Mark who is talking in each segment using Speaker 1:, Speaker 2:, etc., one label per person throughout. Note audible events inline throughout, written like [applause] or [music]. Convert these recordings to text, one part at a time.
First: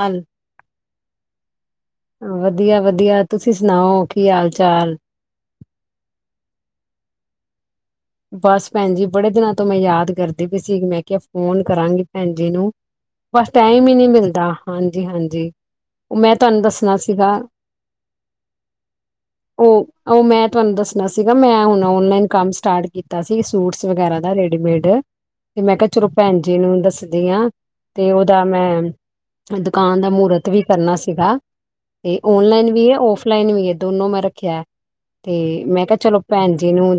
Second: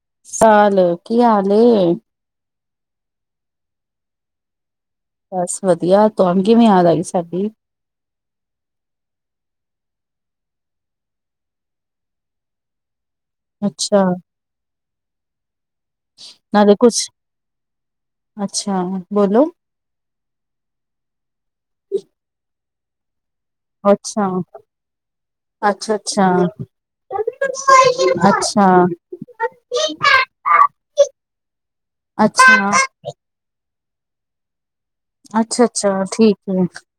Speaker 1: ਹਾਲ
Speaker 2: ਸਾਲ ਕੀ ਹਾਲ ਹ
Speaker 1: ਵਧੀਆ ਵਧੀਆ ਤੁਸੀਂ ਸੁਣਾਓ ਕੀ ਹਾਲ ਚਾਲ
Speaker 2: ਬਸ ਵਧੀਆ ਤਹਾਨ ਕਿਵੇਂ ਯਾਦ ਆਈ ਸਾਡੀ
Speaker 1: ਬਸ ਭੈਣ ਜੀ ਬੜੇ ਦਿਨਾਂ ਤੋਂ ਮੈਂ ਯਾਦ ਕਰਦੀ ਪਈ ਸੀ ਮੈਂ ਕਿਹਾ ਫੋਨ ਕਰਾਂਗੀ ਭੈਣ ਜੀ ਨੂੰ ਬਸ ਟਾਈਮ ਹੀ
Speaker 2: ਅੱਛਾ
Speaker 1: ਨਹੀਂੀ ਮਿਲਦਾ ਹਾਂਜੀ ਹਾਂਜੀ ਉਹ ਮੈਂ ਤੁਹਾਨੂੰ
Speaker 2: ਨਾਲੇ
Speaker 1: ਦੱਸਣਾ
Speaker 2: ਕੁਛ
Speaker 1: ਸੀਗਾ
Speaker 2: ਅੱਛਾ ਬੋਲੋ
Speaker 1: ਉਹ ਉਹ ਮੈਂ ਤੁਹਾਨੂੰ ਦੱਸਣਾ ਸੀਗਾ ਮੈਂ ਹੁਣ ਔਨਲਾਈਨ ਕੰਮ ਸਟਾਰਟ ਕੀਤਾ ਸੀ ਸੂਟਸ ਵਗੈਰਾ
Speaker 2: ਅੱਛਾ
Speaker 1: ਦਾ ਰੇਡੀਮੇਡ ਤੇ ਮੈਂ ਕਿਹਾ
Speaker 2: ਅੱਛਾ
Speaker 1: ਚਲੋ
Speaker 2: ਅੱਛਾ
Speaker 1: ਭੈਣ ਜੀ ਨੂੰ ਦੱਸਦੀ ਹਾਂ ਤੇ
Speaker 2: ਅੱਛਾ
Speaker 1: ਉਹਓਦਾ
Speaker 2: ਅੱਛਾ
Speaker 1: ਮੈਂ ਦੁਕਾਨ ਦਾ ਮਹੂਰਤ ਵੀ ਕਰਨਾ ਸੀਗਾ ਤੇ
Speaker 2: ਅੱਛਾ
Speaker 1: ਓਨਲਾਈਨ ਵੀ ਹੈ ਫਲਾਈਨ ਵੀ ਹੈ ਦੋਨੋ ਮੈਂ ਰੱਖਿਆ ਤੇ ਮੈਂ ਕਿਹਾ
Speaker 2: ਅੱਛਾ
Speaker 1: ਚਲੋ
Speaker 2: ਠੀਕ
Speaker 1: ਭੈਣ
Speaker 2: ਹੈ
Speaker 1: ਜੀ ਨੂੰ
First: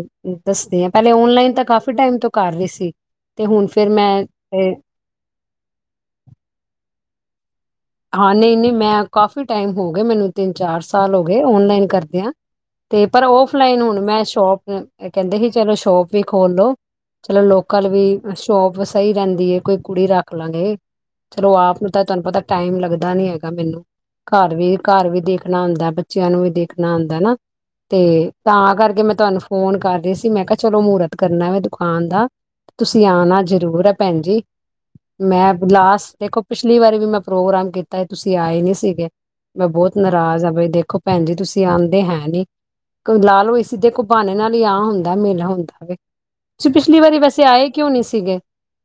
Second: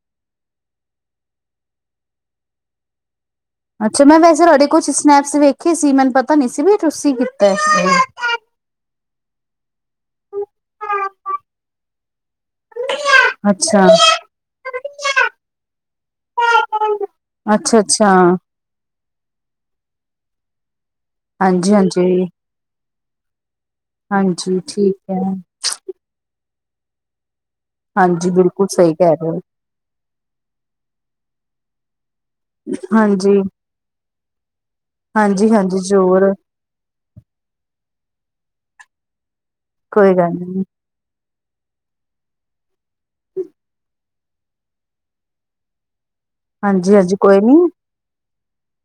Speaker 1: ਦੱਸਦੇ ਆਾਂ ਪਹਿਲੇ ਓਨਲਾਈਨ ਤਾਂ ਕਾਫੀ ਟਾਈਮ ਤੋਂ ਕਰ ਰ ਸੀ ਤੇ ਹੁਣ ਫੇਰ
Speaker 2: ਅੱਛਾ ਮੈਂ ਵੈਸੇ ਤੁਹਾਡੇ
Speaker 1: ਤੇ
Speaker 2: ਕੁਛ ਸਨੈਪਸ ਵੇਖੇ ਸੀ ਮੈਨੂੰ ਪਤਾ ਨੀ ਸੀ ਵੀ ਤੁਸੀਂ ਤੇ
Speaker 1: ਹਾਂ ਨਹੀਂ ਨਹੀਂ ਮੈਂ ਕਾਫੀ ਟਾਈਮ ਹੋ ਗ ਮੈਨੂੰ ਤਿੰਨ ਚਾਰ ਸਾਲ ਹੋ ਗਏ ਓਨਲਾਈਨ ਕਰਦੇਿਆਂ ਤੇ ਪਰ ਫਲਾਈਨ
Speaker 2: ਅੱਛਾ
Speaker 1: ਹੁਣ ਮੈਂ ਸ਼ੋਪ ਕਹਿੰਦੇ ਸੀ ਚਲੋ ਸ਼ੋਪ ਵੀ ਖੋਲੋ ਚਲੋ
Speaker 2: ਅੱਛਾ
Speaker 1: ਲੋਕਲ
Speaker 2: ਅੱਛਾ
Speaker 1: ਵੀ ਸ਼ੋਪ ਸਹੀ ਰਹਿੰਦੀ ਹੈ ਕੋਈ ਕੁੜੀ ਰੱਖ ਲ ਨੇ ਚਲੋ
Speaker 2: ਹਾਂਜੀ
Speaker 1: ਆਪ ਨੂੰ ਤਾਂ ਤੁਹਾਨੂੰ
Speaker 2: ਹਾਂਜੀ
Speaker 1: ਪਤਾ ਟਾਈਮ ਲੱਗਦਾ ਨੀ ਹੈ ਮੈਨੂੰ ਘਰ
Speaker 2: ਹਾਂਜੀ
Speaker 1: ਵੀ
Speaker 2: ਠੀਕ
Speaker 1: ਘਰ ਵੀ
Speaker 2: ਹੈ
Speaker 1: ਦੇਖਣਾ ਆਉਂਦਾ ਬੱਚਿਆਂ ਨੂੰ ਵੀ ਦੇਖ ਰਖਣਾ ਆਉਦਾ ਹਨਾ
Speaker 2: ਹਾਂਜੀ
Speaker 1: ਤੇ
Speaker 2: ਬਿਲਕੁਲ
Speaker 1: ਤਾਂ
Speaker 2: ਸਹੀ
Speaker 1: ਕਰਕੇ
Speaker 2: ਕਹਿ
Speaker 1: ਮੈਂ
Speaker 2: ਰਹੇ ਹੋ
Speaker 1: ਤੁਹਾਨੂੰ ਫੋਨ ਕਰ ਰ ਸੀ ਮੈਂ ਕਿਹਾ ਚਲੋ ਮਹੂਰਤ ਕਰਨਾ ਕਾਂ ਦਾ ਤੁਸੀਂ
Speaker 2: ਹਾਂਜੀ
Speaker 1: ਆਉਣਾ ਜਰੂਰ ਹੈ ਭੈਣਜੀ
Speaker 2: ਹਾਂਜੀ
Speaker 1: ਮੈਂ
Speaker 2: ਹਾਂਜੀ
Speaker 1: ਲਾਸਟ
Speaker 2: ਜ਼ਰੂਰ
Speaker 1: ਦੇਖੋ ਪਿਛਲੀ ਵਾਰੀ ਵੀ ਮੈਂ ਪ੍ਰੋਗਰਾਮ ਕੀਤਾ ਤੁਸੀਂ ਆਏ ਨਹੀਂ ਸੀਗੇ ਮੈਂ ਬਹੁਤ
Speaker 2: ਕੋਈ ਗੱਲ
Speaker 1: ਨਾਰਾਜ਼ ਆਾਂ
Speaker 2: ਨੀ
Speaker 1: ਬਈ ਦੇਖੋ ਭੈਣ ਜ ਤੁਸੀਂ ਆਉਂਦੇ ਹੈ ਨੀ ਕੋਈ ਲਾਲ ਹੋਏ ਸੀ ਦੇ ਕੋਈ ਬਾਣੇ ਨਾਲ ਆਹ ਹੁੰਦਾ ਮੇਲਾ ਹੁੰਦਾ ਵੀ ਤੁਸੀਂ
Speaker 2: ਹਾਂਜੀ
Speaker 1: ਪਿਛਲੀ
Speaker 2: ਹਾਂਜੀ
Speaker 1: ਵਾਰੀ
Speaker 2: ਕੋਈ
Speaker 1: ਵੈਸੇ
Speaker 2: ਨੀ
Speaker 1: ਆਏ ਕਿਉਂ ਨਹੀ ਸੀਗੇ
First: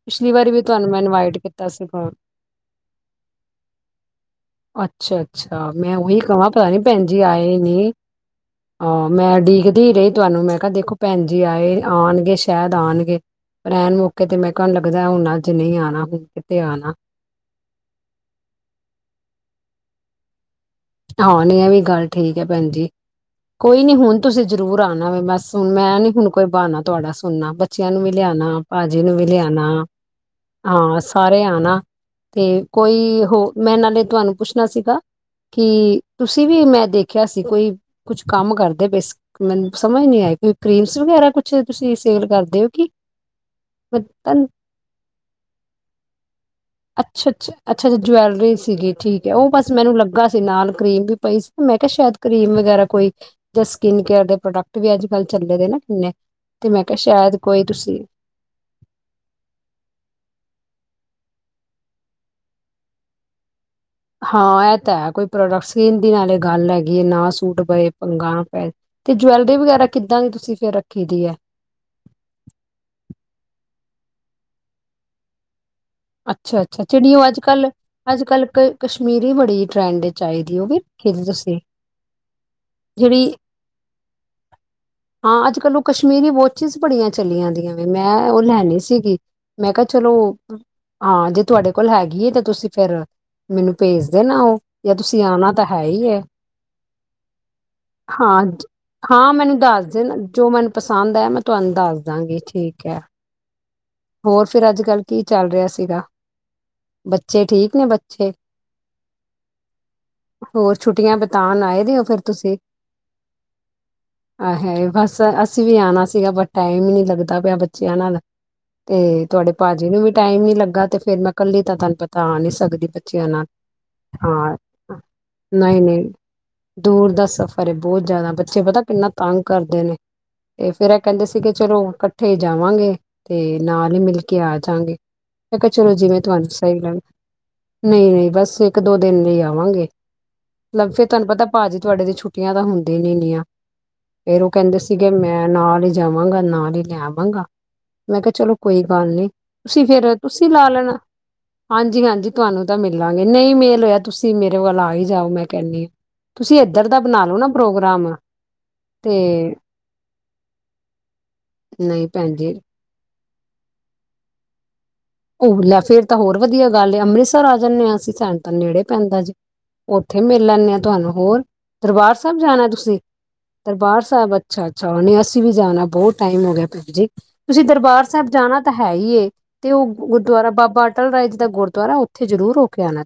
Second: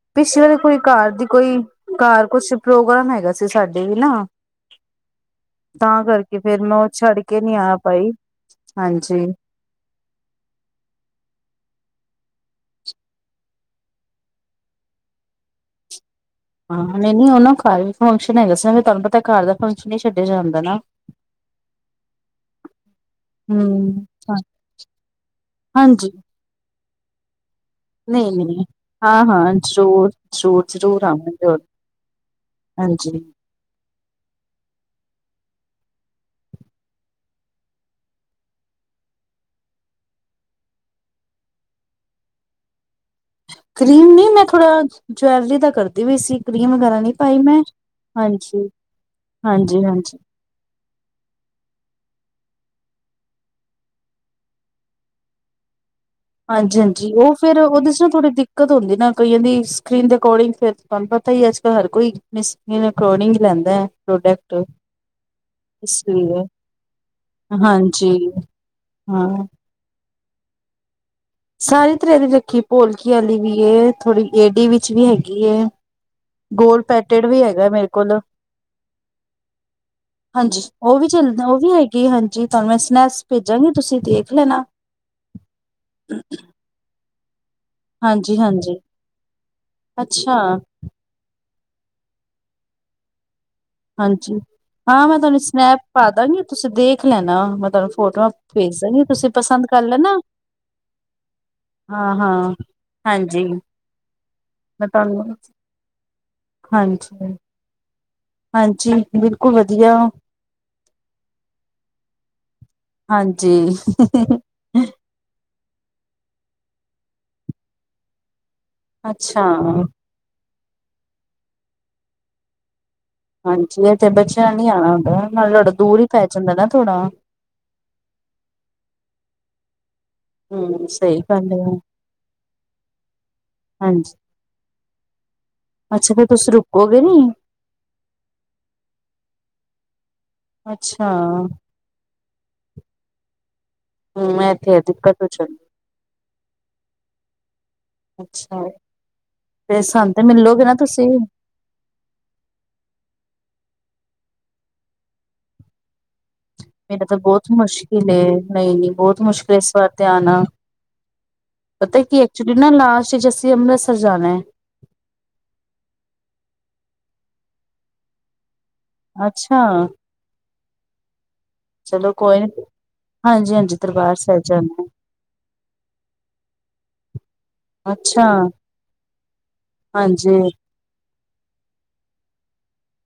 Speaker 1: ਪਿਛਲੀ ਵਾਰੀ ਵੀ
Speaker 2: ਕੋਈ
Speaker 1: ਤੁਹਾਨੂੰ ਮੈਂ
Speaker 2: ਘਰ ਦੀ
Speaker 1: ਇਨਵਾਈਟ
Speaker 2: ਕੋਈ
Speaker 1: ਕੀਤਾ ਸੀਗਾ
Speaker 2: ਘਰ ਕੁਛ ਪ੍ਰੋਗਰਾਮ ਹੈਗਾ ਸੀ ਸਾਡੇ ਵੀ ਨਾ
Speaker 1: ਅੱਛਾ ਅੱਛਾ ਮੈਂ
Speaker 2: ਤਾਂ
Speaker 1: ਉਹੀ
Speaker 2: ਕਰਕੇ
Speaker 1: ਕਵਾਂ
Speaker 2: ਫੇਰ
Speaker 1: ਪਤਾ
Speaker 2: ਮੈਂ
Speaker 1: ਨੀ
Speaker 2: ਉਹ
Speaker 1: ਭੈਣ
Speaker 2: ਛੱਡ
Speaker 1: ਜੀ
Speaker 2: ਕੇ
Speaker 1: ਆਏ
Speaker 2: ਆ
Speaker 1: ਨੀ
Speaker 2: ਪਾਈ
Speaker 1: ਅਹ
Speaker 2: ਹਾਂਜੀ
Speaker 1: ਮੈਂ ਉਡੀਕਦੀ ਰਹੀ ਤੁਹਾਨੂੰ ਮੈਂ ਕਿਹਾ ਦੇਖੋ ਭੈਣ ਜੀ ਆਏ ਆਉਣ ਸ਼ਾਇਦ ਆਉਣਗੇ ਐਨ ਮੌਕੇ ਤੇ ਮੈਂ ਕਿਹਾ ਲੱਗਦਾ ਹੁਣ ਅੱਜ ਨਹੀਂ ਆਉਣਾ ਹੁਣ ਕਿਤੇ ਆਣਾ।
Speaker 2: ਹਾਂ ਨਈਂ ਨਈਂ ਉਹਨੂੰ ਖਾਵੇ ਫੰਕਸ਼ਨ ਹੈਗਾ ਸੀ ਨਾ ਫੇ ਤੁਹਾਨੂੰ ਪਤਾ ਘਰ ਦਾ ਫੰਕਸ਼ਨ ਨਈਂ ਨਾ ਛੱਡਿਆ ਜਾਂਦਾ ਨਾ
Speaker 1: ਹਾਂ ਨਹੀਂ ਵੀ ਗੱਲ ਠੀਕ ਹੈ ਭੈਣ ਜੀ ਕੋਈ ਨੀ
Speaker 2: ਹਮ
Speaker 1: ਹੁਣ ਤੁਸੀਂ ਜਰੂਰ ਆਉਣਾ ਵ ਬਸ ਹੁਣ ਮੈਂ ਨੀ
Speaker 2: ਹਾਂਜੀ
Speaker 1: ਹੁਣ ਕੋਈ ਬਹਾਨਾ ਤੁਹਾਡਾ ਸੁਣਨਾ ਬੱਚ ਬੱਚਿਆਂ ਨੂੰ ਵੀ
Speaker 2: ਨਹੀਂ
Speaker 1: ਲਿਆਣਾ
Speaker 2: ਨਹੀਂ
Speaker 1: ਭਾਜੀ ਨੂੰ
Speaker 2: ਹਾਂ
Speaker 1: ਵੀ
Speaker 2: ਹਾਂ
Speaker 1: ਲਿਆਣਾ
Speaker 2: ਜ਼ਰੂਰ ਜ਼ਰੂਰ
Speaker 1: ਹਾਂ
Speaker 2: ਜ਼ਰੂਰ ਆਵਾਂ
Speaker 1: ਸਾਰੇ
Speaker 2: ਜ਼ਰੂਰ
Speaker 1: ਆਣਾ ਤੇ ਕੋਈ
Speaker 2: ਹਾਂਜੀ
Speaker 1: ਹੋ ਮੈਂ ਨਾਲੇ ਤੁਹਾਨੂੰ ਪੁੱਛਣਾ ਸੀਗਾ ਕੀ ਤੁਸੀਂ ਵੀ ਮੈਂ ਦੇਖਿਆ ਸੀ ਕੋਈ ਕੁਛ ਕੰਮ ਕਰਦੇ ਸੀ ਮੈਨੂੰ ਸਮਝ ਨੀ ਆਈ ਕੋਈ ਕਰੀਮਸ ਵਗੈਰਾ ਕੁਛ ਤੁਸੀਂ ਸੇਲ ਕਰਦੇ ਹੋ ਕਿ?
Speaker 2: ਕਰੀਮ ਨੀ ਮੈਂ ਥੋੜਾ ਜਵੈਲਰੀ ਦਾ ਕਰਦੀ ਵੀਈ ਸੀ ਕਰੀਮ ਵਗੈਰਾ ਨਹੀਂ
Speaker 1: ਅੱਛਾ
Speaker 2: ਪਾਈ
Speaker 1: ਅੱਛਾ
Speaker 2: ਮੈਂ
Speaker 1: ਅੱਛਾ ਅੱਛਾ ਜਵੈਲਰੀ
Speaker 2: ਹਾਂਜੀ
Speaker 1: ਸੀਗੀ ਠੀਕ ਹੈ ਉਹ ਬਸ
Speaker 2: ਹਾਂਜੀ
Speaker 1: ਮੈਨੂੰ
Speaker 2: ਹਾਂਜੀ
Speaker 1: ਲੱਗਾ ਸੀ ਨਾਲ ਕਰੀਮ ਵੀ ਪਈ ਸੀ ਨਾ ਮੈਂ ਕਿਹਾ ਸ਼ਾਇਦ ਕਰੀਮ ਵਗੈਰਾ ਕੋਈ ਜਾਂ ਸਕਿਨ ਕੇਅਰ ਦੇ ਪ੍ਰੋਡਕਟ ਵੀ ਅੱਜ ਕੱਲ ਚੱਲੇ ਦੇ ਨਾ ਕਿੰਨੇ ਤੇ
Speaker 2: ਹਾਂਜੀ
Speaker 1: ਮੈਂ ਕਿਹਾ
Speaker 2: ਹਾਂਜੀ ਉਹ
Speaker 1: ਸ਼ਾਇਦ
Speaker 2: ਫਿਰ
Speaker 1: ਕੋਈ
Speaker 2: ਉਹਦੇ
Speaker 1: ਤੁਸੀਂ
Speaker 2: ਨਾ ਥੋੜੀ ਦਿੱਕਤ ਹੁੰਦੀ ਨਾ ਕਈਆਂ ਦੀ ਸਕਿੰਨ ਦੇ ਅਕੋਰਡਿੰਗ ਫਿਰ ਤੁਹਾਨੂੰ ਪਤਾ ਪ ਹੀ ਅੱਜ ਕੱਲ ਹਰ ਕੋਈ ਆਪਣੀ ਸਕਿੰਨ ਦੇ ਅਕੌਰਡਿੰਗ ਹੀ ਲਾਉਦਾ
Speaker 1: ਹਾਂ ਇਹ ਤਾਂ ਹੈ ਕੋਈ ਪ੍ਰੋਡਕਸ
Speaker 2: ਇਸ
Speaker 1: ਨਾਲੇ
Speaker 2: ਲਈ
Speaker 1: ਗੱਲ ਹੈਗੀ ਹੈ ਨਾ ਸੂਟ ਪਏ
Speaker 2: ਹਾਂਜੀ
Speaker 1: ਪੰਗਾਂ ਪਏ ਤੇ
Speaker 2: ਹਾਂ
Speaker 1: ਜਵੈਲਰੀ ਵਗੈਰਾ ਕਿੱ ੱਦਾਂ ਦੀ ਤੁਸੀਂ ਫੇ ਰੱਖੀ ਦੀ ਹੈ
Speaker 2: ਸਾਰੇ ਤਰਾਂ ਦੀ ਰੱਖੀ ਭੋਲਕੀ ਵਾਲੀ ਵੀ ਏ ਥੋੜ੍ਹੀ ਏਹ ਲੇਡੀ ਵਿੱਚ ਵੀ ਹੈਗੀ ਏ
Speaker 1: ਅੱਛਾ
Speaker 2: ਗੋਲ
Speaker 1: ਅੱਛਾ ਜਿਹੜੀ
Speaker 2: ਪੈਟਡ
Speaker 1: ਉਹ ਅੱਜ
Speaker 2: ਵੀ ਹੈਗਾ
Speaker 1: ਕੱਲ
Speaker 2: ਮੇਰੇ ਕੋਲ
Speaker 1: ਅੱਜ ਕੱਲ ਕ ਕਸ਼ਮੀਰੀ ਬੜੀ ਟਰੈਂਡ ਚ ਆਈ ਦੀ
Speaker 2: ਹਾਂਜੀ
Speaker 1: ਉਹ ਵੀ ਵੇਖ
Speaker 2: ਚੱਲਦਾ ਉਹ
Speaker 1: ਤੁਸੀਂ
Speaker 2: ਵੀ ਹੈਗੀ ਹਾਂਜੀ ਤੁਹਾਨੂੰ ਮੈਂ ਸਨੈਪਸ
Speaker 1: ਜਿਹੜੀ
Speaker 2: ਭੇਜਾਂਗੀ ਤੁਸੀਂ ਦੇਖ ਲੈਣਾ
Speaker 1: ਹਾਂ ਅੱਜ ਕੱਲ ਉਹ ਕਸ਼ਮੀਰੀ ਵੋਚਿਸ ਬੜੀਆਂ ਚਲੀਆਂ ਦੀ ਮੈਂ ਉਹ
Speaker 2: ਹਾਂਜੀ-ਹਾਂਜੀ
Speaker 1: ਲੈਣੀ ਸੀਗੀ ਮੈਂ ਕਿਹਾ ਚਲੋ
Speaker 2: ਅੱਛਾ
Speaker 1: ਹਾਂ ਜੇ ਤੁਹਾਡੇ ਕੋਲ ਹੈਗੀ ਹੈ ਤਾਂ ਤੁਸੀਂ ਫਿਰ ਮੈਨੂੰ ਭੇਜ ਦੇ
Speaker 2: ਹਾਂਜੀ
Speaker 1: ਨਾ ਉਹ ਜਾਂ
Speaker 2: ਹਾਂ ਮੈਂ
Speaker 1: ਤੁਸੀਂ
Speaker 2: ਤੁਹਾਨੂੰ
Speaker 1: ਆਉਣਾ ਤਾਂ
Speaker 2: ਸਨੈਪ
Speaker 1: ਹੈ ਹੀ
Speaker 2: ਪਾ
Speaker 1: ਹੈ
Speaker 2: ਦਾਂਗੀ ਤੁਸੀਂ ਦੇਖ ਲੈਣਾ ਮੈਂ ਤੁਹਾਨੂੰ ਫੋਟੋਆਂ
Speaker 1: ਹਾਂ
Speaker 2: ਭੇਜ ਦਾਂਗੀ ਤੁਸੀਂ
Speaker 1: ਹਾਂ ਮੈਨੂੰ
Speaker 2: ਪਸੰਦ ਕਰ
Speaker 1: ਦੱਸ ਦੇ
Speaker 2: ਲੈਣਾ
Speaker 1: ਨਾ ਜੋ ਮੈਨੂੰ ਪਸੰਦ ਹੈ ਮੈਂ ਤੁਹਾਨੂੰ ਦੱਸ
Speaker 2: ਹਾਂ
Speaker 1: ਦਾਂਗੀ
Speaker 2: ਹਾਂ
Speaker 1: ਠੀਕ ਹੈ
Speaker 2: ਹਾਂਜੀ
Speaker 1: ਹੋਰ ਫਿਰ ਅੱਜ
Speaker 2: ਮੈਂ
Speaker 1: ਕੱਲ੍ਹ ਕੀ
Speaker 2: ਤੁਹਾਨੂੰ
Speaker 1: ਚੱਲ ਰਿਹਾ ਸੀਗਾ
Speaker 2: ਹਾਂਜੀ
Speaker 1: ਬੱਚੇ ਠੀਕ ਨੇ ਬ?
Speaker 2: ਹਾਂਜੀ ਬਿਲਕੁਲ ਵਧੀਆ
Speaker 1: ਹੋਰ ਛੁੱਟੀਆਂ ਬਿਤਾਨ ਆਏ ਦਿ ਹੋ ਫਿਰ ਤੁਸੀਂ?
Speaker 2: ਹਾਂਜੀ ਹ ਹ
Speaker 1: ਆਏ ਹਾਏ
Speaker 2: ਹ
Speaker 1: ਬਸ ਅਸੀਂ ਵੀ ਆਉਣਾ ਸੀਗਾ ਬ ਟਾਈਮ ਹੀ ਨਹੀਂੀ ਲੱਗਦਾ ਪਿਆ ਬੱਚਿਆਂ ਨਾਲ ਤੇ
Speaker 2: ਅੱਛਾ
Speaker 1: ਤੁਹਾਡੇ ਭਾਜੀ ਨੂੰ ਵੀ ਟਾਈਮ ਨ ਲੱਗਾ ਤੇ ਫੇਰ ਮੈਂ ਕੱਲੀ ਤਾਂ ਤੁਹਾਨੂੰ ਪਤਾ ਆ ਨੀ ਸਕਦੀ ਹਾਂ
Speaker 2: ਹਾਂਜੀ ਇਹ ਤੇ ਬੱਚਿਆਂ ਨੇ ਨੀ ਆਉਣਾ ਹੁੰਦਾ ਨਾਲੇ ਤੁਹਾਡਾ
Speaker 1: ਨਹੀਂ
Speaker 2: ਦੂਰ
Speaker 1: ਨਹੀਂ
Speaker 2: ਹੀ ਪੈ ਜਾਂਦਾ ਨਾ ਥੋੜਾ
Speaker 1: ਦੂਰ ਦਾ ਸਫ਼ਰ ਬਹੁਤ ਜ਼ਿਆਦਾ ਬੱਚੇ ਪਤਾ ਕਿੰਨਾ ਤੰਗ ਕਰਦੇ ਨੇ ਤੇ
Speaker 2: ਹਮ
Speaker 1: ਫਿਰ ਇਹ
Speaker 2: ਸਹੀ
Speaker 1: ਕਹਿੰਦੇ ਸੀ ਕਿ
Speaker 2: ਗੱਲ ਹੈ
Speaker 1: ਚਲੋ ਇਕੱਠੇ ਜਾਵਾਂਗੇ ਤੇ ਨਾਲ ਹੀ
Speaker 2: ਹਾਂਜੀ
Speaker 1: ਮਿਲ ਕੇ ਆ ਜਾਂਗੇ ਮੈਂ ਕਿਹਾ ਚਲੋ
Speaker 2: ਅੱਛਾ
Speaker 1: ਜਿਵੇਂ
Speaker 2: ਫੇਰ
Speaker 1: ਤੁਹਾਨੂੰ
Speaker 2: ਤੁਸੀਂ
Speaker 1: ਸਹੀ
Speaker 2: ਰੁਕੋਗੇ
Speaker 1: ਲੱਗਦਾ
Speaker 2: ਨੀ
Speaker 1: ਨਹੀਂ ਨਹੀਂ ਬਸ ਇੱਕ ਦੋ ਦਿਨ ਆਵਾਂਗੇ ਫੇਰ
Speaker 2: ਅੱਛਾ
Speaker 1: ਤੁਹਾਨੂੰ ਪਤਾ ਭਾਜੀੀ ਤੁਹਾਡੇ ਦੀ ਛੁੱਟੀਆਂ ਤਾਂ ਹੁੰਦੀ ਨੀ ਨੀਆਂ
Speaker 2: ਹਮ
Speaker 1: ਫੇਰ ਉਹ
Speaker 2: ਇਹ ਤੇ
Speaker 1: ਕਹਿੰਦੇ
Speaker 2: ਹੈ
Speaker 1: ਸੀਗੇ
Speaker 2: ਦਿੱਕਤ ਹੋ
Speaker 1: ਮੈਂ
Speaker 2: ਜਾਂਦੀ
Speaker 1: ਨਾਲ ਹੀ ਜਾਵਾਂਗਾ ਨਾਲ ਹੀ ਲੈ ਆਵਾਂਗਾ ਮੰੰਗਾ ਮੈਂ ਕਿਹਾ ਚਲੋ
Speaker 2: ਅੱਛਾ
Speaker 1: ਕੋਈ ਗੱਲ ਨਹੀਂੀ
Speaker 2: ਤੇ
Speaker 1: ਤੁਸੀਂ
Speaker 2: ਸਾਨੂੰ
Speaker 1: ਫਿਰ
Speaker 2: ਤੇ
Speaker 1: ਤੁਸੀਂ
Speaker 2: ਮਿਲੋਗੇ
Speaker 1: ਲਾ
Speaker 2: ਨਾ
Speaker 1: ਲੈਣਾ
Speaker 2: ਤੁਸੀਂ
Speaker 1: ਹਾਂਜੀ ਹਾਂਜੀ ਤੁਹਾਨੂੰ ਤਾਂ ਮਿਲਾਂਗੇ ਨਹੀਂ ਮੇ ਚਲ ਤੁਸੀਂ ਮੇਰੇ ਵੱਲ ਆ ਹੀ ਜਾਓ ਮੈਂ ਕਹਿੰਦੀ ਹਾਂ
Speaker 2: ਮੇਰਾ ਤਾਂ ਬਹੁਤ ਮੁਸ਼ਕਿਲ ਨਹੀਂ ਨਹੀਂ
Speaker 1: ਤੇ
Speaker 2: ਬਹੁਤ ਮੁਸ਼ਕਿਲ ਇਸ ਵਾਰ ਤੇ ਆਉਣਾ ਪਤਾ
Speaker 1: ਨਹੀਂ
Speaker 2: ਕਿ
Speaker 1: ਭੈਣ
Speaker 2: ਐਕਚੁਲੀ
Speaker 1: ਜੀ
Speaker 2: ਨਾ ਲਾਸਟ ਅੱਜ ਅਸੀ ਅੰਮ੍ਰਿਤਸਰ ਜਾਣਾਾ ਏ
Speaker 1: ਉਹ ਲੈ ਫੇਰ ਤਾਂ ਹੋਰ ਵਧੀਆ ਗੱਲ ਏ ਅੰਮ੍ਰਿਤਸਰ ਆ ਜਾਂਦੇ ਹਾਂ ਅਸੀਂ ਸੈਂ ਤ ਨੇੜੇ ਪੈਂਦਾ ਜੀ
Speaker 2: ਅੱਛਾ
Speaker 1: ਉੱਥੇ ਮਿਲ ਲੈਂਦੇ ਆਾਂ ਤੁਹਾਨੂੰ ਹੋਰ
Speaker 2: ਚਲੋ
Speaker 1: ਦਰਬਾਰ ਸਾਹਿਬ
Speaker 2: ਕੋਈ ਨੀ
Speaker 1: ਜਾਣਾ ਤੁਸੀਂ
Speaker 2: ਹਾਂਜੀ-ਹਾਂਜੀ
Speaker 1: ਦਰਬਾਰ ਸਾਹਿਬ ਅੱਛਾ
Speaker 2: ਜਾਣਾ ਐ
Speaker 1: ਅੱਛਾ ਉਹਨੇ ਅਸੀਂ ਵੀ ਜਾਣਾ ਬਹੁਤ ਟਾਈਮ ਹੋ ਗਿਆ ਪ। ਜੀ। ਤੁਸੀਂ ਦਰਬਾਰ
Speaker 2: ਅੱਛਾ
Speaker 1: ਸਾਹਿਬ ਜਾਣਾ ਤਾਂ ਹੈ ਹੀ ਤੇ ਉਹ ਗੁਰੁਆਰਾ
Speaker 2: ਹਾਂਜੀ-ਹਾਂਜੀ
Speaker 1: ਬਾਬਾ ਅਲ ਰਾ ਜੀ ਦਾ ਗੁਰਦੁਆਰਾ ਉੱਥੇ ਜ਼ਰੂਰ ਹੋ ਕੇ ਆਉਣਾ।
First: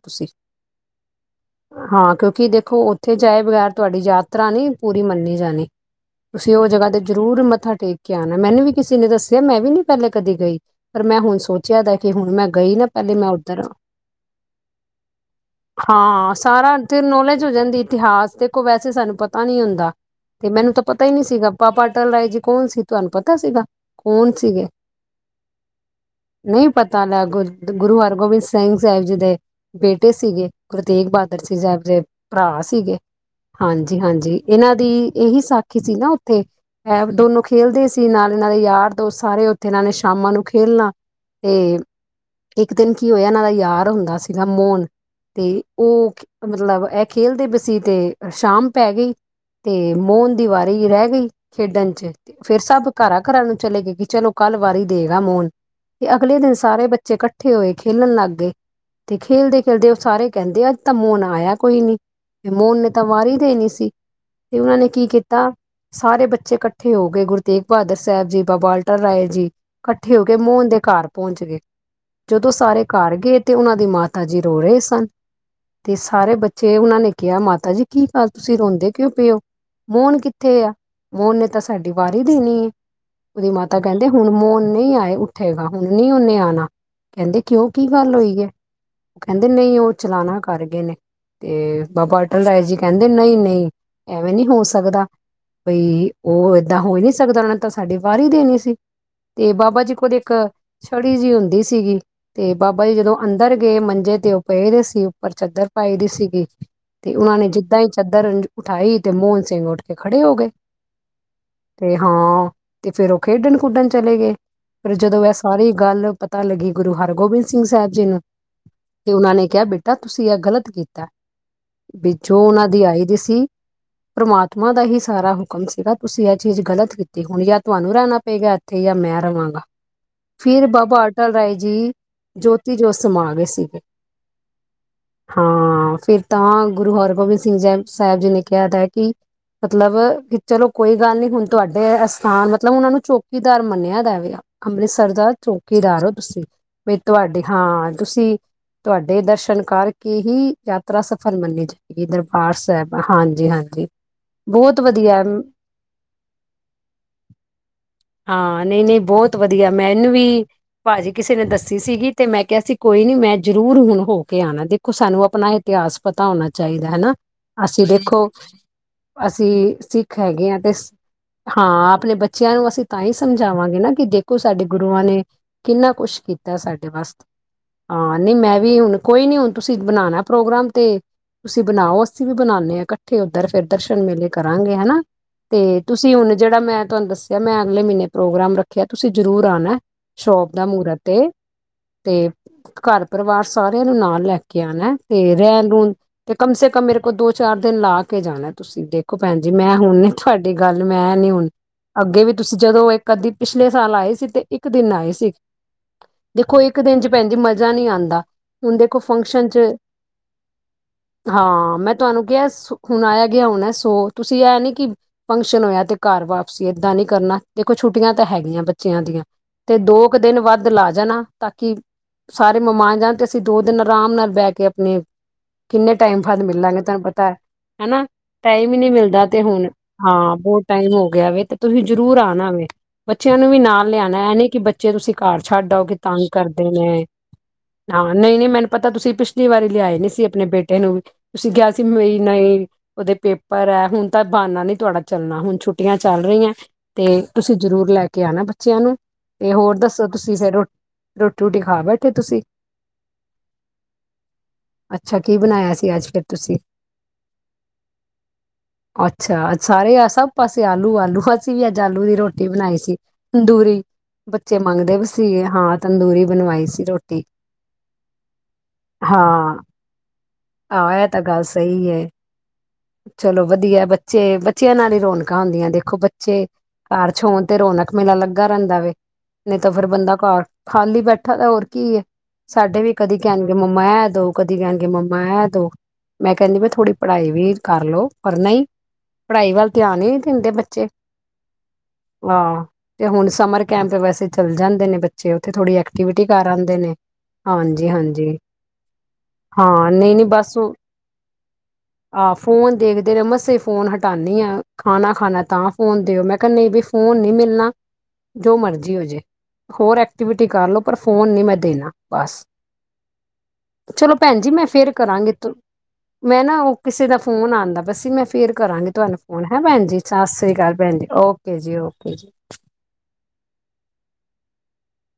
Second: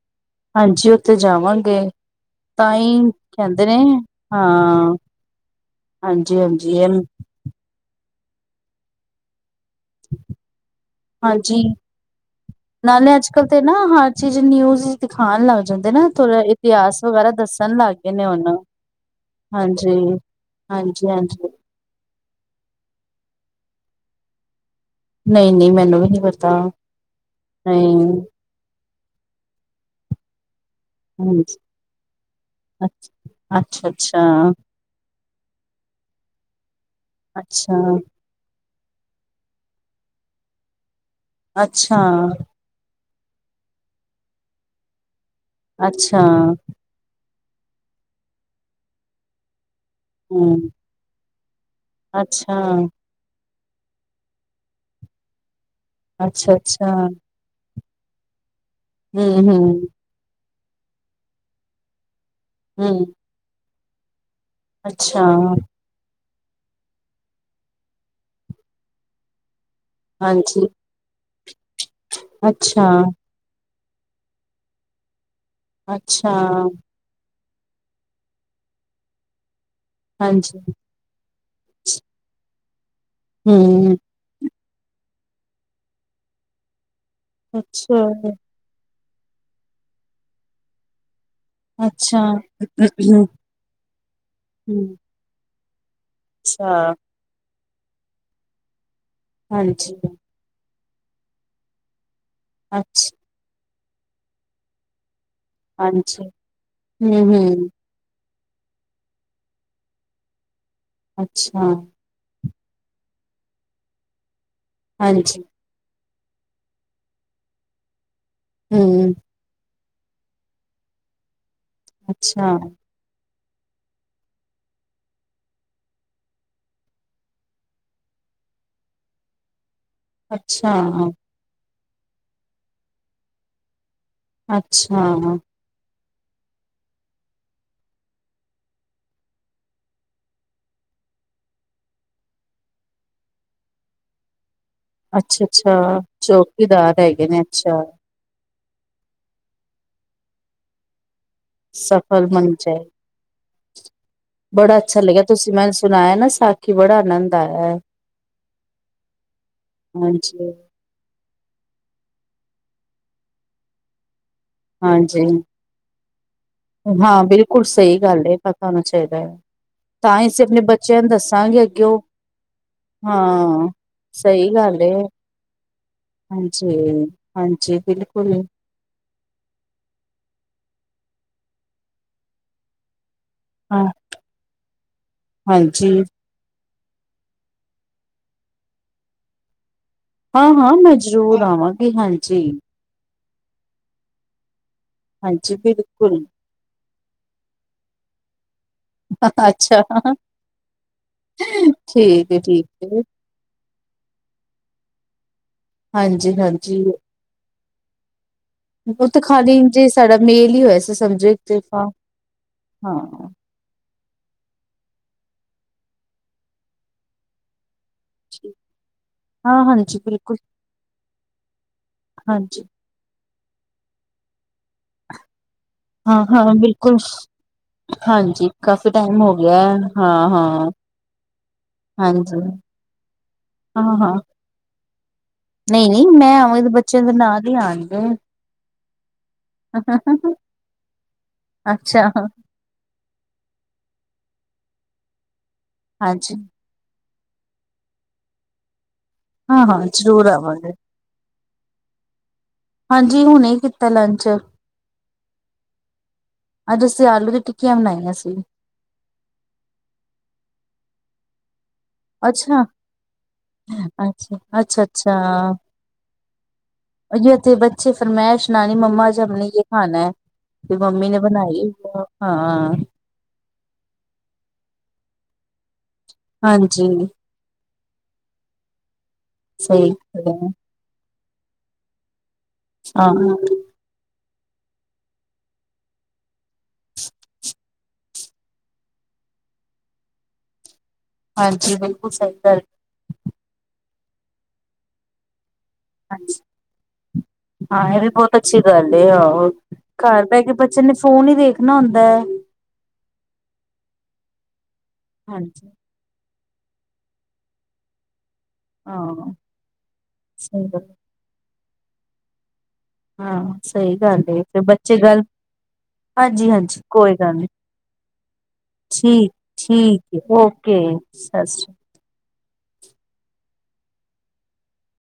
Speaker 2: ਉੱਥੇ ਜਾਵਾਂਗੇ
Speaker 1: ਹਾਂ ਕਿਉਂਕਿ
Speaker 2: ਤਾਂ
Speaker 1: ਦੇਖੋ
Speaker 2: ਈ
Speaker 1: ਉੱਥੇ ਜਾਏ
Speaker 2: ਕਹਿੰਦੇ
Speaker 1: ਬਗੈਰ
Speaker 2: ਨੇ
Speaker 1: ਤੁਹਾਡੀ
Speaker 2: ਹਾਂ
Speaker 1: ਯਾਤਰਾ ਨੀ ਪੂਰੀ ਮੰਨੀ ਜਾਣੀ ਤੁਸੀਂ ਉਹ
Speaker 2: ਹਾਂਜੀ-ਹਾਂਜੀ
Speaker 1: ਜਗ੍ਹਾ
Speaker 2: ਹਾਂਜੀ
Speaker 1: ਤੇ ਜ਼ਰੂਰ ਮੱਥਾ ਟੇਕ ਕਿਆ ਨਾ ਮੈਨੂੰ ਵੀ ਕਿਸੇ ਨੇ ਦੱਸਿਆ ਮੈਂ ਵੀ ਨਹੀ ਪਹਿਲੇ ਕਦੇ ਗਈ ਪਰ ਮੈਂ ਹੁਣ ਸੋਚ
Speaker 2: ਹਾਂਜੀ
Speaker 1: ਹੁਣ ਮੈਂ ਗਈ ਨਾ ਪਹਿਲੇ
Speaker 2: ਨਾਲੇ
Speaker 1: ਮੈਂ
Speaker 2: ਅੱਜ-ਕੱਲ ਤੇ
Speaker 1: ਉੱਧਰ ਹ
Speaker 2: ਨਾ ਹਰ ਚੀਜ਼ ਨਿਊਜ਼ ਦਿਖਾਣ ਲੱਗ ਜਾਂਦੇ ਨਾ
Speaker 1: ਹਾਂ
Speaker 2: ਥੋੜਾ
Speaker 1: ਸਾਰਾ ਤੇਰ
Speaker 2: ਇਤਿਹਾਸ ਵਗੈਰਾ
Speaker 1: ਨੌਲੇਜ ਹੋ
Speaker 2: ਦੱਸਣ
Speaker 1: ਜਾਂਦੀ
Speaker 2: ਲੱਗ ਗਏ ਨੇ
Speaker 1: ਇਤਿਹਾਸ
Speaker 2: ਹੁਣ
Speaker 1: ਦੇਖੋ ਵੈਸੇ ਸਾਨੂੰ ਪਤਾ ਨੀ ਹੁੰਦਾ ਤੇ ਮੈਨੂੰ ਤਾਂ ਪਤਾ ਹੀ ਨੀ
Speaker 2: ਹਾਂਜੀ-ਹਾਂਜੀ-ਹਾਂਜੀ
Speaker 1: ਸੀਗਾ ਪਾਪਾ ਪਤਲ ਰਾਏ ਜੀ ਕੌਣ ਸੀ ਤੁਹਾਨੂੰ ਪਤਾ ਸੀਗਾ ਕੌਣ ਸੀਗੇ
Speaker 2: ਨਹੀਂ ਨਹੀਂ ਮੈਨੂੰ ਵੀ
Speaker 1: ਨਹੀਂ ਪਤਾ ਲੱਗ ਗ
Speaker 2: ਨਹੀਂ
Speaker 1: ਗੁਰੂ ਹਰਗੋਬਿੰਦ ਸਿੰਘ ਸਾਹਿਬ ਜੀ ਦੇ ਬੇਟੇ ਸੀਗੇ। ਗੁਰੂ ਤੇਗ ਬਹਾਦਰ
Speaker 2: ਹਾਂਜੀ
Speaker 1: ਸਿੰਘ ਸਾਹਿਬ ਦੇ ਭਰਾ ਸੀਗੇ ਹਾਂਜੀ
Speaker 2: ਅੱਛਾ
Speaker 1: ਹਾਂਜੀ ਇਹਨਾਂ ਦੀ ਇਹੀ ਸਾਖੀ ਸੀ ਨਾ ਉੱਥੇ ਦੋਨੋ
Speaker 2: ਅੱਛਾ
Speaker 1: ਖੇਲਦੇ ਸੀ ਨਾਲ ਇਹਨਾਂ ਦੇ ਯਾਰ ਸਾਰੇ ਉੱਥੇ ਇਹ ਨੇ ਸ਼ਾਮਾਂ ਨੂੰ ਖੇਲਣਾ ਤੇ
Speaker 2: ਅੱਛਾ।
Speaker 1: ਇੱਕ ਦਿਨ ਕੀ ਹੋਇਆ ਇਹਨਾਂ ਦਾ ਯਾਰ ਹੁੰਦਾ ਸੀਗਾ ਮੋਹਨ ਤੇ ਉਹ
Speaker 2: ਅੱਛਾ ਅੱਛਾ
Speaker 1: ਮਤਲਬ ਇਹ ਖੇਲ ਦੇ ਸੀ ਤੇ ਸ਼ਾਮ ਪੈ ਗਈ। ਅਤੇ ਮੋਹਨ ਦੀ
Speaker 2: ਹੂੰ
Speaker 1: ਵਾਰੀ ਰਹਿ ਗਈ। ਖੇਡਣ ਚ ਤੇ
Speaker 2: ਅੱਛਾ
Speaker 1: ਫੇਿਰ ਸਭ ਘਰਾਂ ਘਰਾਂ ਨੂੰ ਚਲੇ ਗਏ ਕਿ ਚਲੋ ਕੱਲ੍ਹ ਵਾਰੀ ਦੇਗਾ ਮੋਹਨ ਤੇ ਅਗਲੇ ਦਿਨ
Speaker 2: ਅੱਛਾ
Speaker 1: ਸਾਰੇ
Speaker 2: ਅੱਛਾ
Speaker 1: ਬੱਚੇ ਇਕੱਠੇ ਹੋਏ। ਖੇਲਣ ਲੱਗ ਗਏ। ਤੇ
Speaker 2: ਹੂੰ
Speaker 1: ਖੇਲਦੇ
Speaker 2: ਹੂੰ
Speaker 1: ਖੇਲਦੇ ਉਹ ਸਾਰੇ ਕਹਿੰਦੇ ਆ ਤਾਂ ਮੋਨ ਆਇਆ ਕੋਈ ਨੀ ਤੇ ਮੋਹਨ ਨੇ
Speaker 2: ਹੂੰ
Speaker 1: ਤਾਂ ਵਾਰੀ ਦੇਣੀ ਸੀ। ਤੇ ਉਹਨਾਂ ਨੇ ਕੀ
Speaker 2: ਅੱਛਾ
Speaker 1: ਕੀਤਾ ਸਾਰੇ ਬੱਚੇ ਇਕੱਠੇ ਹੋ ਗਏ ਗੁਰੂ ਤੇਗ ਬਹਾਦਰ ਸਾਹਿਬ ਜੀ, ਬਾਬਾ ਅਟੱਲ ਰਾਏ ਜੀ। ਇਕੱਠੇ ਹੋ ਕੇ
Speaker 2: ਹਾਂਜੀ
Speaker 1: ਮੂੰਹ ਘ ਪਹੁੰਚ ਗਏ, ਜਦੋਂ ਸਾਰੇ
Speaker 2: ਅੱਛਾ
Speaker 1: ਘਰ ਗਏ ਤੇ ਉਹਨਾਂ ਦੀ ਮਾਤਾ ਜੀ ਰੋ ਰਹੇ ਸਨ। ਤੇ ਸਾਰੇ
Speaker 2: ਅੱਛਾ
Speaker 1: ਬੱਚੇ ਉਹਨਾਂ ਨੇ ਕਿਹਾ ਮਾਤਾ ਤਾ ਜੀ ਕੀ ਕਰ ਤੁਸੀਂ ਰੋਂਦੇ ਕਿਉਂ ਪਏ ਓ? ਮੋਹਨ
Speaker 2: ਹਾਂਜੀ
Speaker 1: ਕਿੱਥੇ ਆ? ਮੋਹਨ ਨੇ ਤਾਂ ਸਾਡੀ ਵਾਰੀ ਦੇਣੀ ਏ। ਉਹਦੀ ਮਾਤਾ
Speaker 2: ਹੂੰ
Speaker 1: ਕਹਿੰਦੇ ਹੁਣ ਮੋਹਨ ਨਹੀਂ ਆਏ ਉੱਠ ਹੈਗਾ, ਹੁਣ ਨੀ ਉਹਨੇ ਆਉਣਾ। ਕਹਿੰਦੇ ਕਿਉਂ ਕੀ
Speaker 2: ਅੱਛਾ
Speaker 1: ਗੱਲ ਹੋਈ ਹੈ। ਕਹਿੰਦੇ, ਨਹੀਂ ਉਹ ਚਲਾਣਾ ਕਰ ਗਏ ਨੇ। ਤੇ
Speaker 2: ਅੱਛਾ
Speaker 1: ਬਾਬਾ ਅਟਲ ਰਾਏ ਜੀ ਕਹਿੰਦੇ,
Speaker 2: ਹੂੰ
Speaker 1: ਨਹੀਂ -ਨਹੀਂ ਐਵੇਂ ਨਹੀਂ ਹੋ ਸਕਦਾ। ਬਈ ਉਹ
Speaker 2: ਅੱਛਾ
Speaker 1: ਏਦਾਂ ਹੋ ਹੀ ਨੀ ਸਕਦਾ ਉਹਨਾਂ ਤਾਂ ਸਾਡੀ ਵਾਰੀ ਦੇਣੀ ਸੀ। ਤੇ ਬਾਬਾ ਜੀ
Speaker 2: ਹਾਂਜੀ
Speaker 1: ਕੋ ਦੇਖ ਇੱਕ ਛੜੀ ਜਿਹੀ ਹੁੰਦੀ ਸੀਗੀ। ਤੇ ਬਾਬਾ ਜੀ
Speaker 2: ਅੱਛ
Speaker 1: ਜਦੋਂ ਅੰਦਰ ਗਏ ਮੰਜੇ ਤੇ ਉਹ ਪਏ ਗੇ ਸੀ ਉਹ। ਉਪੱਰ ਚਾਦਰ ਪਾਈ ਦੀ
Speaker 2: ਹਾਂਜੀ
Speaker 1: ਸੀਗੀ, ਤੇ
Speaker 2: ਹੂੰ
Speaker 1: ਉਹਨਾਂ ਨੇ
Speaker 2: ਹੂੰ
Speaker 1: ਜਿੱਦਾਂ ਹੀ ਚਾਦਰ ਉਠਾਈ, ਤੇ ਮੋਹਨ ਸਿੰਘ ਉੱਠ ਕੇ ਖੜੇ ਹੋ ਗਏ।
Speaker 2: ਅੱਛਾ
Speaker 1: ਤੇ ਹਾਂ ਤੇ ਫੇਰ ਉਹ ਖੇਡਣ-ਖੁਡਣ ਚਲੇ ਗਏ। ਫੇਰ ਜਦੋਂ ਇਹ
Speaker 2: ਹਾਂਜੀ
Speaker 1: ਸਾਰੀ ਗੱਲ ਪਤਾ ਲੱਗੀ, ਗੁਰੂ ਹਰਗੋਬਿੰਦ ਸਿੰਘ ਸਾਹਿਬ ਜੀ ਨੂੰ ਤੇ
Speaker 2: ਹੂੰ
Speaker 1: ਉਹਨਾਂ ਨੇ ਕਿਹਾ ਬੇ ਤਾਂ ਤੁਸੀਂ ਇਹ ਗ਼ਲਤ ਕੀਤਾ। ਵਿੱਚੋਂ
Speaker 2: ਅੱਛਾ
Speaker 1: ਉਹਨਾਂ ਦੀ ਆਈ ਦੀ ਸੀ। ਪਰਮਾਤਮਾ ਦਾ ਹੀ ਸਾਰਾ ਹੁਕਮ ਸੀਗਾ, ਤੁਸੀਂ ਇਹ ਚੀਜ਼ ਗ਼ਲਤ ਕੀਤੀ, ਹੁਣ ਜਾਂ ਤੁਹਾਨੂੰ ਰਹਿਣਾ ਪਏਗਾ ਇੱਥੇ ਜਾਂ ਮੈਂ ਰਵਾਂਗਾ। ਫਿਰ
Speaker 2: ਅੱਛਾ
Speaker 1: ਬਾਬਾ ਅਟੱਲ ਰਾਏ ਜੀ ਜੋਤੀ ਜੋਤ ਸਮਾ ਸੀਗੇ।
Speaker 2: ਅੱਛਾ
Speaker 1: ਹਾਂ ਫਿਰ ਤਾਂ ਗੁਰੂ ਹਰਗੋਬਿੰਦ ਸਿੰਘ ਜਹਿ ਸਾਹਿਬ ਜੀ ਨੇ ਕਿਹਾ ਤ ਕਿ ਮਤਲਬ ਕਿ ਚਲੋ ਕੋਈ ਗੱਲ ਨੀ ਹੁਣ ਤੁਹਾਡੇ ਅਸਥਾਨ ਮਤਲਬ ਉਹਨਾਂ ਨੂੰ ਚੌਕੀਦਾਰ ਮੰਨਿਆ ਜਾਵੇਗਾ ਅੰਮ੍ਰਿਤਸਰ ਦਾ
Speaker 2: ਅੱਛਾ ਅੱਛਾ
Speaker 1: ਚੌਂਕੀਦਾਰ ਹੋ ਤੁਸੀਂ
Speaker 2: ਚੌਕੀਦਾਰ
Speaker 1: ਵੀ
Speaker 2: ਹੈਗੇ ਨੇ
Speaker 1: ਤੁਹਾਡੇ
Speaker 2: ਅੱਛਾ
Speaker 1: ਹਾਂ ਤੁਸੀਂ ਤੁਹਾਡੇ ਦਰਸ਼ਨ ਕਰ ਕੇ ਹੀ ਯਾਤਰਾ ਸ
Speaker 2: ਸਫਲ ਮੰਚ ਹੈ
Speaker 1: ਹਾਂਜੀ ਹਾਂਜੀ
Speaker 2: ਬੜਾ
Speaker 1: ਬਹੁਤ
Speaker 2: ਅੱਛਾ ਲੱਗਿਆ
Speaker 1: ਵਧੀਆ
Speaker 2: ਤੁਸੀਂ ਮੈਨੂੰ ਸੁਣਾਇਆ ਨਾ ਸਾਖੀ ਬੜਾ ਆਨੰਦ ਆਇਆ ਹੈ
Speaker 1: ਹਾਂ ਨਹੀਂ ਨਹੀਂ ਬਹੁਤ ਵਧੀਆ ਮੈਂ ਇਹਨੂੰ ਵੀ ਭਾਜੀ ਕਿਸੇ ਕਿਸੇ ਨੇ ਦੱਸੀ ਸੀਗੀ ਤੇ ਮੈਂ ਕਿਹਾ ਸੀ ਕੋਈ ਨੀ ਮੈਂ ਜ਼ਰੂਰ ਹੁਣ ਹੋ ਕੇ ਆਉਣਾ ਦੇਖੋ ਸਾਨੂੰ
Speaker 2: ਹਾਂਜੀ
Speaker 1: ਆਪਣਾ ਇਤਿਹਾਸ ਪਤਾ ਹੋਣਾ ਚਾਹੀਦਾ ਹਨਾ
Speaker 2: ਹਾਂ ਬਿਲਕੁਲ
Speaker 1: ਅਸੀਂ
Speaker 2: ਸਹੀ ਗੱਲ
Speaker 1: ਦੇਖੋ
Speaker 2: ਹੈ ਪਤਾ ਹੋਣਾ ਚਾਹੀਦਾ ਹੈ
Speaker 1: ਅਸੀਂ ਸਿੱਖ
Speaker 2: ਤਾਂ ਹੀ ਅਸੀਂ
Speaker 1: ਹੈਗੇ ਹ
Speaker 2: ਆਪਣੇ
Speaker 1: ਤੇ
Speaker 2: ਬੱਚਿਆਂ ਨੂੰ ਦੱਸਾਂਗੇ
Speaker 1: ਹਾਂ
Speaker 2: ਅੱਗੇਓ
Speaker 1: ਆਪਣੇ ਬੱਚਿਆਂ ਨੂੰ ਅਸੀਂ ਤਾਂ ਹੀ
Speaker 2: ਹਾਂ
Speaker 1: ਸਮਝਾਵਾਂਗੇ ਨਾ ਕਿ ਦੇਖ
Speaker 2: ਸਹੀ
Speaker 1: ਸਾਡੇ
Speaker 2: ਗੱਲ ਏ
Speaker 1: ਗੁਰੂਆਂ ਨੇ ਕਿੰਨਾ ਕੁਛ ਕੀਤਾ
Speaker 2: ਹਾਂਜੀ
Speaker 1: ਸਾਡੇ ਵਾਸਤੇ
Speaker 2: ਹਾਂਜੀ
Speaker 1: ਹਾਂ
Speaker 2: ਬਿਲਕੁਲ
Speaker 1: ਨਹੀਂ ਮੈਂ ਵੀ ਕੋਈ ਨੀ ਹੁਣ ਤੁਸੀਂ ਬਣਾਉਣਾ ਪ੍ਰੋਗਰਾਮ ਤੇ ਤੁਸੀਂ ਬਣਾਓ ਅਸੀਂ ਵੀ ਬਣਾਦੇ ਹਾਂ ਇਕੱਠੇ ਥੇ ਉੱਧਰ ਫਿਰ
Speaker 2: ਹਾਂ
Speaker 1: ਦਰਸ਼ਨ ਮੇਲੇ ਕਰਾਂਗੇ ਹਨਾ ਤੇ
Speaker 2: ਹਾਂਜੀ
Speaker 1: ਤੁਸੀਂ ਹੁਣ ਜਿਹੜਾ ਮੈਂ ਤੁਹਾਨੂੰ ਦੱਸਿਆ ਮੈਂ ਅਗਲੇ ਮਹੀਨੇ ਪ੍ਰੋਗਰਾਮ ਰੱਖਿਆ ਤੁਸੀਂ ਜਰੂਰ ਆਉਣਾ
Speaker 2: ਹਾਂ ਹਾਂ ਮੈਂ ਜ਼ਰੂਰ ਆਵਾਂਗੀ
Speaker 1: ਤੇ
Speaker 2: ਹਾਂਜੀ
Speaker 1: ਘਰ ਪਰਿਵਾਰ ਸਾਰਿਆਂ ਨੂੰ ਨਾਲ ਲੈ ਕੇ ਤੇ
Speaker 2: ਹਾਂਜੀ
Speaker 1: ਰਹਿਣ ਰੂਣ
Speaker 2: ਬਿਲਕੁਲ
Speaker 1: ਤੇ ਕਮ ਸੇ ਕਮ ਮੇਰੇ ਕੋ ਦੋ ਚਾਰ ਦਿਨ ਲਾ ਕੇ ਜਾਣਾ ਤੁਸੀਂ ਦੇਖੋ ਭੈਣ ਜੀ ਮੈਂ
Speaker 2: ਅੱਛਾ
Speaker 1: ਹੁਣ ਨ ਤੁਹਾਡੀ ਗੱਲ ਮੈਂ ਨੀ ਹੁਣ ਅੱਗੇ
Speaker 2: ਠੀਕ
Speaker 1: ਵੀ
Speaker 2: ਹੈ
Speaker 1: ਤੁਸੀਂ
Speaker 2: ਠੀਕ
Speaker 1: ਜਦੋਂ
Speaker 2: ਹੈ
Speaker 1: ਇੱਕ ਅੱਧੀਛ ਪਿਛਲੇ ਸਾਲ ਆਏ ਸੀ ਤੇ ਇੱਕ ਦਿਨ ਆਏ ਸੀ
Speaker 2: ਹਾਂਜੀ
Speaker 1: ਦੇਖੋ ਇੱਕ
Speaker 2: ਹਾਂਜੀ
Speaker 1: ਦਿਨ ਚ ਭੈਣ ਜੀ ਮਰਜ਼ ਮਾ ਨਹੀਂ ਆਉਂਦਾ ਹੁਣ ਦੇਖੋ
Speaker 2: ਉਹ ਤਾਂ
Speaker 1: ਫੰਕਸ਼ਨ ਚ
Speaker 2: ਖਾਲੀ ਜੇ ਸਾਡਾ ਮੇਲ ਹੀ ਹੋਇਆ ਸੀ ਸਮਝੋ ਇੱਕ
Speaker 1: ਹਾਂ
Speaker 2: ਦਫਾ
Speaker 1: ਮੈਂ ਤੁਹਾਨੂੰ ਕਿਹਾ ਹੁਣ ਆਇਆ
Speaker 2: ਹਾਂ
Speaker 1: ਗਿਆ ਹੁਣ ਸੋ ਤੁਸੀਂ ਇਹ ਨੀ ਕਿ ਫੰਕਸ਼ਨ ਹੋਇਆ ਤੇ ਘਰ ਵਾਪਸੀ ਏਦਾਂ ਨੀ ਕਰਨਾ ਦੇਖੋ ਛੁੱਟੀਆਂ ਤਾਂ ਹੈਗੀਆਂ ਬੱਚਿਆਂ ਦੀਆਂ
Speaker 2: ਹਾਂ
Speaker 1: ਤੇ
Speaker 2: ਹਾਂਜੀ
Speaker 1: ਦੋ ਕੁ
Speaker 2: ਬਿਲਕੁਲ
Speaker 1: ਦਿਨ ਵੱਧ ਲਾ ਜਾਣਾ ਤਾਂਕ ਸਾਰੇ
Speaker 2: ਹਾਂਜੀ
Speaker 1: ਮਮਾਨ ਜਾਂ ਅਸੀਂ ਦੋ ਦਿਨ ਆਰਾਮ ਨਾਲ ਬਹਿ ਕੇ ਆਪਣੇ ਕਿੰਨੇ
Speaker 2: ਹਾਂ
Speaker 1: ਟਾਈਮ ਬਾਅਦ
Speaker 2: ਹਾਂ
Speaker 1: ਮਿਲਾਂਗੇ
Speaker 2: ਬਿਲਕੁਲ
Speaker 1: ਤੁਹਾਨੂੰ ਪਤਾ ਹੈ
Speaker 2: ਹਾਂਜੀ
Speaker 1: ਟਾਈਮ ਹੀ ਨਹੀਂ
Speaker 2: ਕਾਫੀ ਟਾਈਮ
Speaker 1: ਮਿਲਦਾ
Speaker 2: ਹੋ
Speaker 1: ਤੇ
Speaker 2: ਗਿਆ
Speaker 1: ਹੁਣ ਹਾਂ ਬਹੁਤ ਟਾਈਮ ਹੋ ਗਿਆ ਵ ਤੇ ਤੁਸੀਂ ਜ਼ਰੂਰ ਆ
Speaker 2: ਹਾਂਜੀ
Speaker 1: ਨਾ ਵੇ ਬੱਚਿਆਂ ਨੂੰ ਵੀ ਨਾਲ
Speaker 2: ਹਾਂ ਹਾਂ
Speaker 1: ਲਿਆਉਣਾ ਇਹਨੇ ਕਿ ਬ ਜੇ ਤੁਸੀਂ ਘਰ ਛੱਡ
Speaker 2: ਨਹੀਂ
Speaker 1: ਆਓਗੇ
Speaker 2: ਨਹੀਂ
Speaker 1: ਤੰਗ
Speaker 2: ਮੈਂ ਆਵਂਦੇ
Speaker 1: ਕਰਦੇ ਨੇ
Speaker 2: ਬੱਚਿਆਂ ਦੇ ਨਾਲ ਹੀ
Speaker 1: ਹਾਂ
Speaker 2: ਆਉਣਗੇ
Speaker 1: ਨਹੀਂ ਨਹੀਂ ਮੈਨੂੰ ਪਤਾ ਤੁਸੀਂ ਪਿੱਛ ਪਿਛਲੀ ਵਾਰੀ ਲਿਆਏ ਨ ਸੀ ਆਪਣੇ ਬੇਟੇ ਨੂੰ ਵੀ ਤੁਸੀਂ ਕਿਹਾ ਸੀ
Speaker 2: ਅੱਛਾ
Speaker 1: ਵੀ ਨਹੀਂ ਉਹਦੇ ਪੇਪਰ ਹੈ ਹੁਣ ਤਾਂ ਬਾਨਾ ਨੀ ਤੁਹਾਡਾ ਚੱਲਣਾ ਹੁਣ ਛੁੱਟੀਆਂ ਚੱਲ
Speaker 2: ਹਾਂਜੀ
Speaker 1: ਰਹੀਆਂ ਤੇ ਤੁਸੀਂ ਜ਼ਰੂਰ ਲੈ ਕੇ ਆਣਾ ਬੱਚਿਆਂ ਨੂੰ ਤੇ
Speaker 2: ਹਾਂ
Speaker 1: ਹੋਰ
Speaker 2: ਹਾਂ
Speaker 1: ਦੱਸੋ
Speaker 2: ਜ਼ਰੂਰ
Speaker 1: ਤੁਸੀਂ ਫਿਰ
Speaker 2: ਆਵਾਂਗੇ
Speaker 1: ਰੋਟੀ ਰੂਟੀ ਖਾ ਬੈਠੇ ਤੁਸੀਂ
Speaker 2: ਹਾਂਜੀ ਹੁਣੇ ਕੀਤਾ ਲੰਚ
Speaker 1: ਅੱਛਾ ਕੀ ਬਣਾਇਆ ਸੀ ਅੱਜ ਫਿਰ ਤੁਸੀਂ
Speaker 2: ਅੱਜ ਅਸੀਂ ਆਲੂ ਦੀ ਟਿੱਕੀਆਂ ਬਣਾਈਆਂ ਸੀ
Speaker 1: ਅੱਛਾ ਸਾਰੇ ਆ ਸਭ ਪਾਸੇ ਆਲੂ ਆਲੂ ਖੁਸੀ ਵੀ ਆਲੂ ਦੀ ਰੋਟੀ
Speaker 2: ਅੱਛਾ
Speaker 1: ਬਣਾਈ ਸੀ
Speaker 2: ਅ
Speaker 1: ਤੰਦੂਰੀ
Speaker 2: ਅੱਛਾ
Speaker 1: ਬੱਚੇ
Speaker 2: ਅੱਛਾ
Speaker 1: ਮੰਗਦੇ ਵੀ ਸੀਗੇ ਹਾਂ ਤੰਦੂਰੀ ਬਣਵਾਈ ਸੀ ਰੋਟੀ
Speaker 2: ਤੇ ਬੱਚੇ ਫਰਮੈਂ ਸੁਣਾਣੀ ਮੰਮਾ ਅੱਜ ਹਮ ਨੇ
Speaker 1: ਹਾਂ
Speaker 2: ਇਹ ਖਾਣਾ ਹੈ। ਤੇ
Speaker 1: ਆਹ ਇਹ
Speaker 2: ਮੰਮੀ ਨੇ
Speaker 1: ਤਾਂ ਗੱਲ
Speaker 2: ਬਣਾਈ
Speaker 1: ਸਹੀ ਹੈ
Speaker 2: ਹਾਂ।
Speaker 1: ਚਲੋ ਵਧੀਆ ਬੱਚੇ ਬੱਚਿਆਂ ਨਾਲ ਹੀ ਰੌਣਕਾਂ ਹੁੰਦੀਆਂ ਦੇਖੋ ਬੱਚੇ
Speaker 2: ਹਾਂਜੀ
Speaker 1: ਘਰ ਛੋਣ ਤੇ ਰੌਨਾਕ ਮੇਲਾ ਲੱਗਾ ਰਹਿੰਦਾ ਵ ਨਹੀਂ ਤਾਂ ਫੇਰ
Speaker 2: ਸਹੀ
Speaker 1: ਬੰਦਾ ਘਰ ਖਾਲੀ ਬੈਠਾ [unintelligible] ਤਾਂ ਹੋਰ ਕੀ ਹੈ। ਸਾਡੇ ਵੀ ਕਦੇ ਕਹਿਣਗੇ
Speaker 2: ਹਾਂ
Speaker 1: ਮੰਮਾ ਐ ਦੋ ਕਦੀ ਕਹਿਣਗੇ ਮੰਮਾ ਐ ਦੋ ਮੈਂ ਕਹਿੰਦੀ ਵੀ ਥੋੜ੍ਹੀ ਪੜ੍ਹਾਈ ਵੀ ਕਰਲਓ ਪਰ ਨਹੀਂ ਪੜ੍ਹਾਈ ਵੱਲ ਧਿਆਨ ਹੀ ਦਿੰਦੇ ਬੱਚੇ
Speaker 2: ਹਾਂਜੀ ਬਿਲਕੁਲ ਸਹੀ ਗੱਲ
Speaker 1: ਹਾਂ ਤੇ ਹੁਣ ਸਮਰ ਕੈਂਪ ਵੈਸੇ ਚੱਲ ਜਾਂਦੇ ਨੇ ਬੱਚੇ ਥੋੜ੍ਹੀ ਐਕਟੀਵਿਟੀ ਕਰ ਆਉਂਦੇ ਨੇ
Speaker 2: ਹਾਂ
Speaker 1: ਹਾਂਜੀ
Speaker 2: ਇਹ ਵੀ ਬਹੁਤ
Speaker 1: ਹਾਂਜੀ
Speaker 2: ਅੱਛੀ ਗੱਲ ਹੈ ਆਹੋ
Speaker 1: ਹਾਂ ਨਹੀਂ
Speaker 2: ਘਰ
Speaker 1: ਨਹੀਂ
Speaker 2: ਬਹਿ ਕੇ
Speaker 1: ਬਸ
Speaker 2: ਬੱਚੇ ਨੇ ਫੋਨ ਹੀ ਦੇਖਣਾ ਹੁੰਦਾ ਹੈ।
Speaker 1: ਆਹ ਫੋਨ ਦੇਖਦੇ ਨੇ ਮਾਸੇ ਫੋਨ ਹਟਾਂਦੀ ਹਾਂ। ਖਾਣਾ ਖਾਣਾ
Speaker 2: ਹਾਂਜੀ
Speaker 1: ਤਾਂ ਫੋਨ ਦਿਓ ਮੈਂ ਕ ਵੀ ਫੋਨ ਨਹੀਂ ਮਿਲਣਾ। ਜੋ ਮਰਜੀ ਹੋਜੇ
Speaker 2: ਹਾਂ
Speaker 1: ਹੋਰ ਐਕਟੀਵਿਟੀ
Speaker 2: ਸਹੀ
Speaker 1: ਕਰ ਲੋ
Speaker 2: ਗੱਲ
Speaker 1: ਪਰ ਫੋਨ ਨੀ ਮ ਦੇਣਾ ਪਾਸ।
Speaker 2: ਹਾਂ ਸਹੀ ਗੱਲ ਫਿਰ
Speaker 1: ਮੈਂ ਫੇਰ
Speaker 2: ਬੱਚੇ ਗੱਲ
Speaker 1: ਕਰਾਂਗੀ ਮੈਂ
Speaker 2: ਹਾਂਜੀ
Speaker 1: ਨਾ ਉਹ
Speaker 2: ਹਾਂਜੀ
Speaker 1: ਕਿਸੇ
Speaker 2: ਕੋਈ
Speaker 1: ਦਾ
Speaker 2: ਗੱਲ ਨੀ
Speaker 1: ਫੋਨ ਆਉਂਦਾ ਬਸ ਮੈਂ ਫੇਰ ਕਰਾਂਗੀ ਤੁਹਾਨੂੰ
Speaker 2: ਠੀਕ
Speaker 1: ਫੋਨ ਹੈ ਭੈਣ ਜੀ ਸਤਿ
Speaker 2: ਠੀਕ
Speaker 1: ਸ੍ਰੀ ਅਕਾਲ
Speaker 2: ਓਕੇ
Speaker 1: ਭੈਣ ਜੀ
Speaker 2: ਸਤਿ
Speaker 1: ਓਕੇ
Speaker 2: ਸ਼੍ਰੀ
Speaker 1: ਜੀ ਓਕੇ ਜੀ।